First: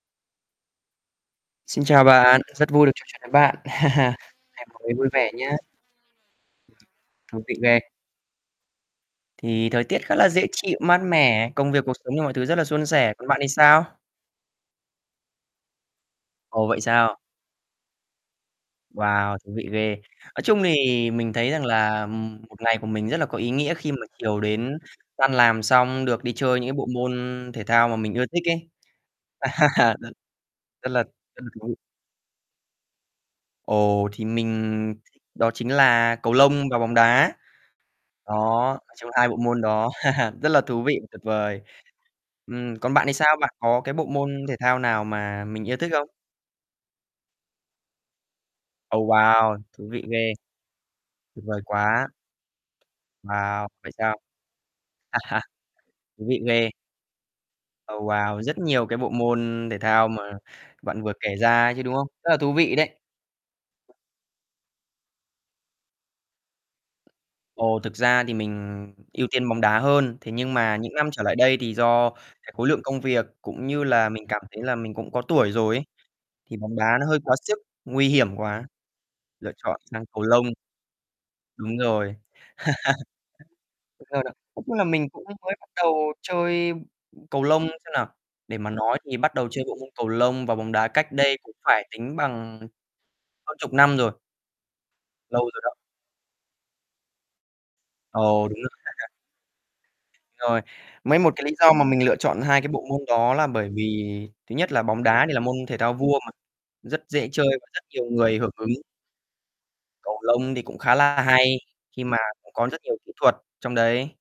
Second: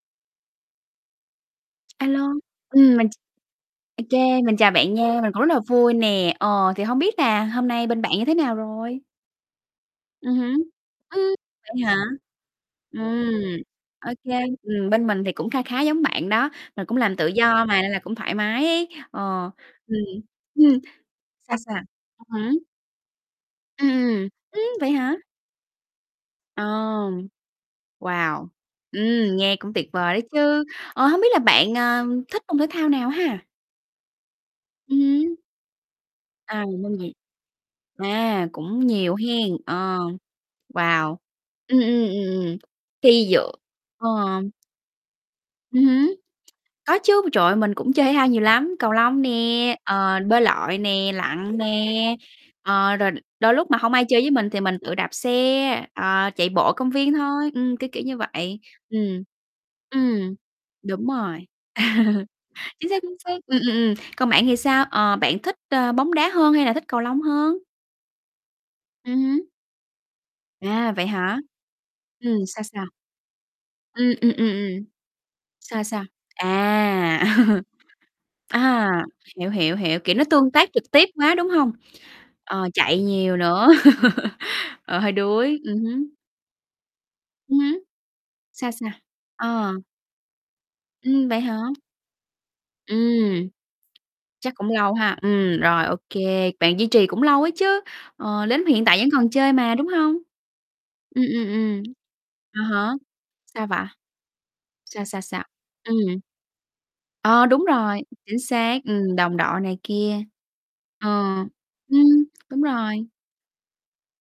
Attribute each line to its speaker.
Speaker 1: Xin chào
Speaker 2: A lô,
Speaker 1: bạn, rất vui được
Speaker 2: ừm,
Speaker 1: trò
Speaker 2: mình ch
Speaker 1: chuyện với bạn,
Speaker 2: ô kê, mình
Speaker 1: ngày
Speaker 2: chào bạn
Speaker 1: mới vui
Speaker 2: nha, mình
Speaker 1: vẻ
Speaker 2: cũng
Speaker 1: nhá.
Speaker 2: rất là vui nè, ờ, thì hông biết
Speaker 1: Thú
Speaker 2: là
Speaker 1: vị
Speaker 2: hôm
Speaker 1: ghê.
Speaker 2: nay bên bạn như thế nào rồi?
Speaker 1: Thì thời tiết khá
Speaker 2: Ừ
Speaker 1: là dễ
Speaker 2: hứm.
Speaker 1: chịu, mát
Speaker 2: Ưm,
Speaker 1: mẻ, công
Speaker 2: vậy
Speaker 1: việc, cuộc
Speaker 2: hả?
Speaker 1: sống cũng như mọi thứ rất là suôn sẻ, còn
Speaker 2: Ừm,
Speaker 1: bạn thì sao?
Speaker 2: ô kê, ừm, bên mình thì cũng kha khá giống bạn đó,
Speaker 1: Ồ, vậy
Speaker 2: rồi cũng làm
Speaker 1: sao?
Speaker 2: tự do mà nên là cũng thoải mái ấy,
Speaker 1: Wow,
Speaker 2: ờ,
Speaker 1: thú vị ghê.
Speaker 2: ừm,
Speaker 1: Nói chung
Speaker 2: ưm,
Speaker 1: thì mình thấy
Speaker 2: sao,
Speaker 1: rằng
Speaker 2: sao?
Speaker 1: là,
Speaker 2: Thật
Speaker 1: ừm,
Speaker 2: hả?
Speaker 1: 1 ngày của mình rất là có ý nghĩa
Speaker 2: Ừm,
Speaker 1: khi mà
Speaker 2: ừm,
Speaker 1: chiều
Speaker 2: ưm,
Speaker 1: đến
Speaker 2: vậy hả?
Speaker 1: tan làm xong được đi chơi những cái bộ môn
Speaker 2: Ừm.
Speaker 1: thể thao mà mình ưa thích
Speaker 2: Wow!
Speaker 1: ấy.
Speaker 2: Ừm, nghe cũng tuyệt
Speaker 1: Đ
Speaker 2: vời đấy chứ,
Speaker 1: rất là
Speaker 2: ờ, hông biết là
Speaker 1: rất là
Speaker 2: bạn,
Speaker 1: vui.
Speaker 2: ờ, thích môn thể thao nào ha?
Speaker 1: Ồ, thì mình
Speaker 2: Ừ hứ.
Speaker 1: đó chính là cầu lông
Speaker 2: À, rồi
Speaker 1: và bóng
Speaker 2: môn gì?
Speaker 1: đá. Đó,
Speaker 2: À, cũng
Speaker 1: nói chung
Speaker 2: nhiều
Speaker 1: hai bộ
Speaker 2: hén,
Speaker 1: môn đó
Speaker 2: ờ,
Speaker 1: rất là thú vị và
Speaker 2: wow,
Speaker 1: tuyệt vời.
Speaker 2: Ừm, ừm, ừm, ừm,
Speaker 1: Ừm, còn bạn thì
Speaker 2: thi
Speaker 1: sao? Bạn
Speaker 2: dựa
Speaker 1: có cái bộ môn
Speaker 2: ờm
Speaker 1: thể thao nào mà mình yêu
Speaker 2: Ừ
Speaker 1: thích không?
Speaker 2: hứ, có chứ, trời ơi, mình cũng chơi thể thao nhiều lắm, cầu
Speaker 1: Ồ,
Speaker 2: lông nè,
Speaker 1: wow, thú vị
Speaker 2: ờ,
Speaker 1: ghê.
Speaker 2: bơi lội nè,
Speaker 1: Tuyệt
Speaker 2: lặn
Speaker 1: vời quá.
Speaker 2: nè, ờ, rồi đ đôi
Speaker 1: Wow,
Speaker 2: lúc mà
Speaker 1: vậy
Speaker 2: hông ai
Speaker 1: sao?
Speaker 2: chơi với mình thì mình tự đạp
Speaker 1: A ha.
Speaker 2: xe,
Speaker 1: Thú
Speaker 2: ờ,
Speaker 1: vị
Speaker 2: chạy
Speaker 1: ghê.
Speaker 2: bộ công viên thôi, ừm, cái
Speaker 1: Ô,
Speaker 2: kiểu như
Speaker 1: wow, rất
Speaker 2: vậy.
Speaker 1: nhiều cái bộ
Speaker 2: Ừm,
Speaker 1: môn thể thao mà
Speaker 2: ừm,
Speaker 1: bạn
Speaker 2: đúng
Speaker 1: vừa kể
Speaker 2: rồi.
Speaker 1: ra chứ, đúng không? Rất là thú vị
Speaker 2: Chính
Speaker 1: đấy.
Speaker 2: xác, chính xác, ừm, ừm, ừm, còn bạn thì sao? Ờ, bạn thích, ơ, bóng đá hơn hay là thích cầu lông hơn?
Speaker 1: Ồ, thực ra thì mình
Speaker 2: Ừ
Speaker 1: ưu
Speaker 2: hứ.
Speaker 1: tiên bóng đá hơn, thế nhưng mà
Speaker 2: À,
Speaker 1: những
Speaker 2: vậy
Speaker 1: năm trở lại
Speaker 2: hả?
Speaker 1: đây thì do
Speaker 2: Ừm,
Speaker 1: cái
Speaker 2: sao,
Speaker 1: khối lượng
Speaker 2: sao?
Speaker 1: công việc cũng như
Speaker 2: Ừm,
Speaker 1: là mình
Speaker 2: ừm,
Speaker 1: cảm
Speaker 2: ừm,
Speaker 1: thấy là
Speaker 2: ừm.
Speaker 1: mình cũng có tuổi rồi
Speaker 2: Sao,
Speaker 1: ấy
Speaker 2: sao?
Speaker 1: thì bóng đá nó hơi
Speaker 2: À.
Speaker 1: quá sức, nguy hiểm quá,
Speaker 2: À, hiểu,
Speaker 1: lựa
Speaker 2: hiểu,
Speaker 1: chọn
Speaker 2: hiểu,
Speaker 1: sang
Speaker 2: kiểu,
Speaker 1: cầu
Speaker 2: nó
Speaker 1: lông.
Speaker 2: tương tác trực tiếp quá, đúng hông?
Speaker 1: Đúng rồi.
Speaker 2: Ờ, chạy nhiều nữa.
Speaker 1: [unintelligible] Cũng là
Speaker 2: Ờ,
Speaker 1: mình
Speaker 2: hơi
Speaker 1: cũng mới
Speaker 2: đuối,
Speaker 1: bắt
Speaker 2: ừm
Speaker 1: đầu
Speaker 2: hứm.
Speaker 1: chơi cầu
Speaker 2: Ừ
Speaker 1: lông
Speaker 2: hứ.
Speaker 1: xem nào, để mà
Speaker 2: Sao, sao?
Speaker 1: nói thì bắt đầu chơi
Speaker 2: Ờ.
Speaker 1: bộ môn cầu lông và bóng đá cách
Speaker 2: Ừm,
Speaker 1: đây
Speaker 2: vậy hả?
Speaker 1: cũng phải tính bằng, ừm,
Speaker 2: Ừm.
Speaker 1: hơn chục năm rồi.
Speaker 2: Chắc cũng lâu ha,
Speaker 1: Lâu
Speaker 2: ừm,
Speaker 1: rồi đó.
Speaker 2: rồi ô kê, bạn duy trì cũng lâu á chứ, ờ,
Speaker 1: Ồ, đúng
Speaker 2: đến
Speaker 1: rồi.
Speaker 2: hiện tại vẫn còn chơi mà, đúng hông?
Speaker 1: Rồi, mấy
Speaker 2: Ừm,
Speaker 1: một cái
Speaker 2: ừm,
Speaker 1: lý do
Speaker 2: ừm.
Speaker 1: mà mình lựa chọn hai
Speaker 2: À
Speaker 1: cái bộ
Speaker 2: há,
Speaker 1: môn đó là
Speaker 2: sao
Speaker 1: bởi
Speaker 2: vậy?
Speaker 1: vì thứ nhất là bóng
Speaker 2: Sao, sao,
Speaker 1: đá thì là
Speaker 2: sao?
Speaker 1: môn thể thao
Speaker 2: Ừm.
Speaker 1: vua mà, rất dễ chơi
Speaker 2: Ờ, đúng
Speaker 1: và rất
Speaker 2: rồi,
Speaker 1: nhiều
Speaker 2: chính
Speaker 1: người hưởng ứng.
Speaker 2: xác, ừm, đồng đội này kia.
Speaker 1: Cầu lông thì cũng khá
Speaker 2: Ờ,
Speaker 1: là hay khi
Speaker 2: ưm,
Speaker 1: mà cũng
Speaker 2: đúng
Speaker 1: có rất nhiều kỹ
Speaker 2: rồi.
Speaker 1: thuật trong đấy.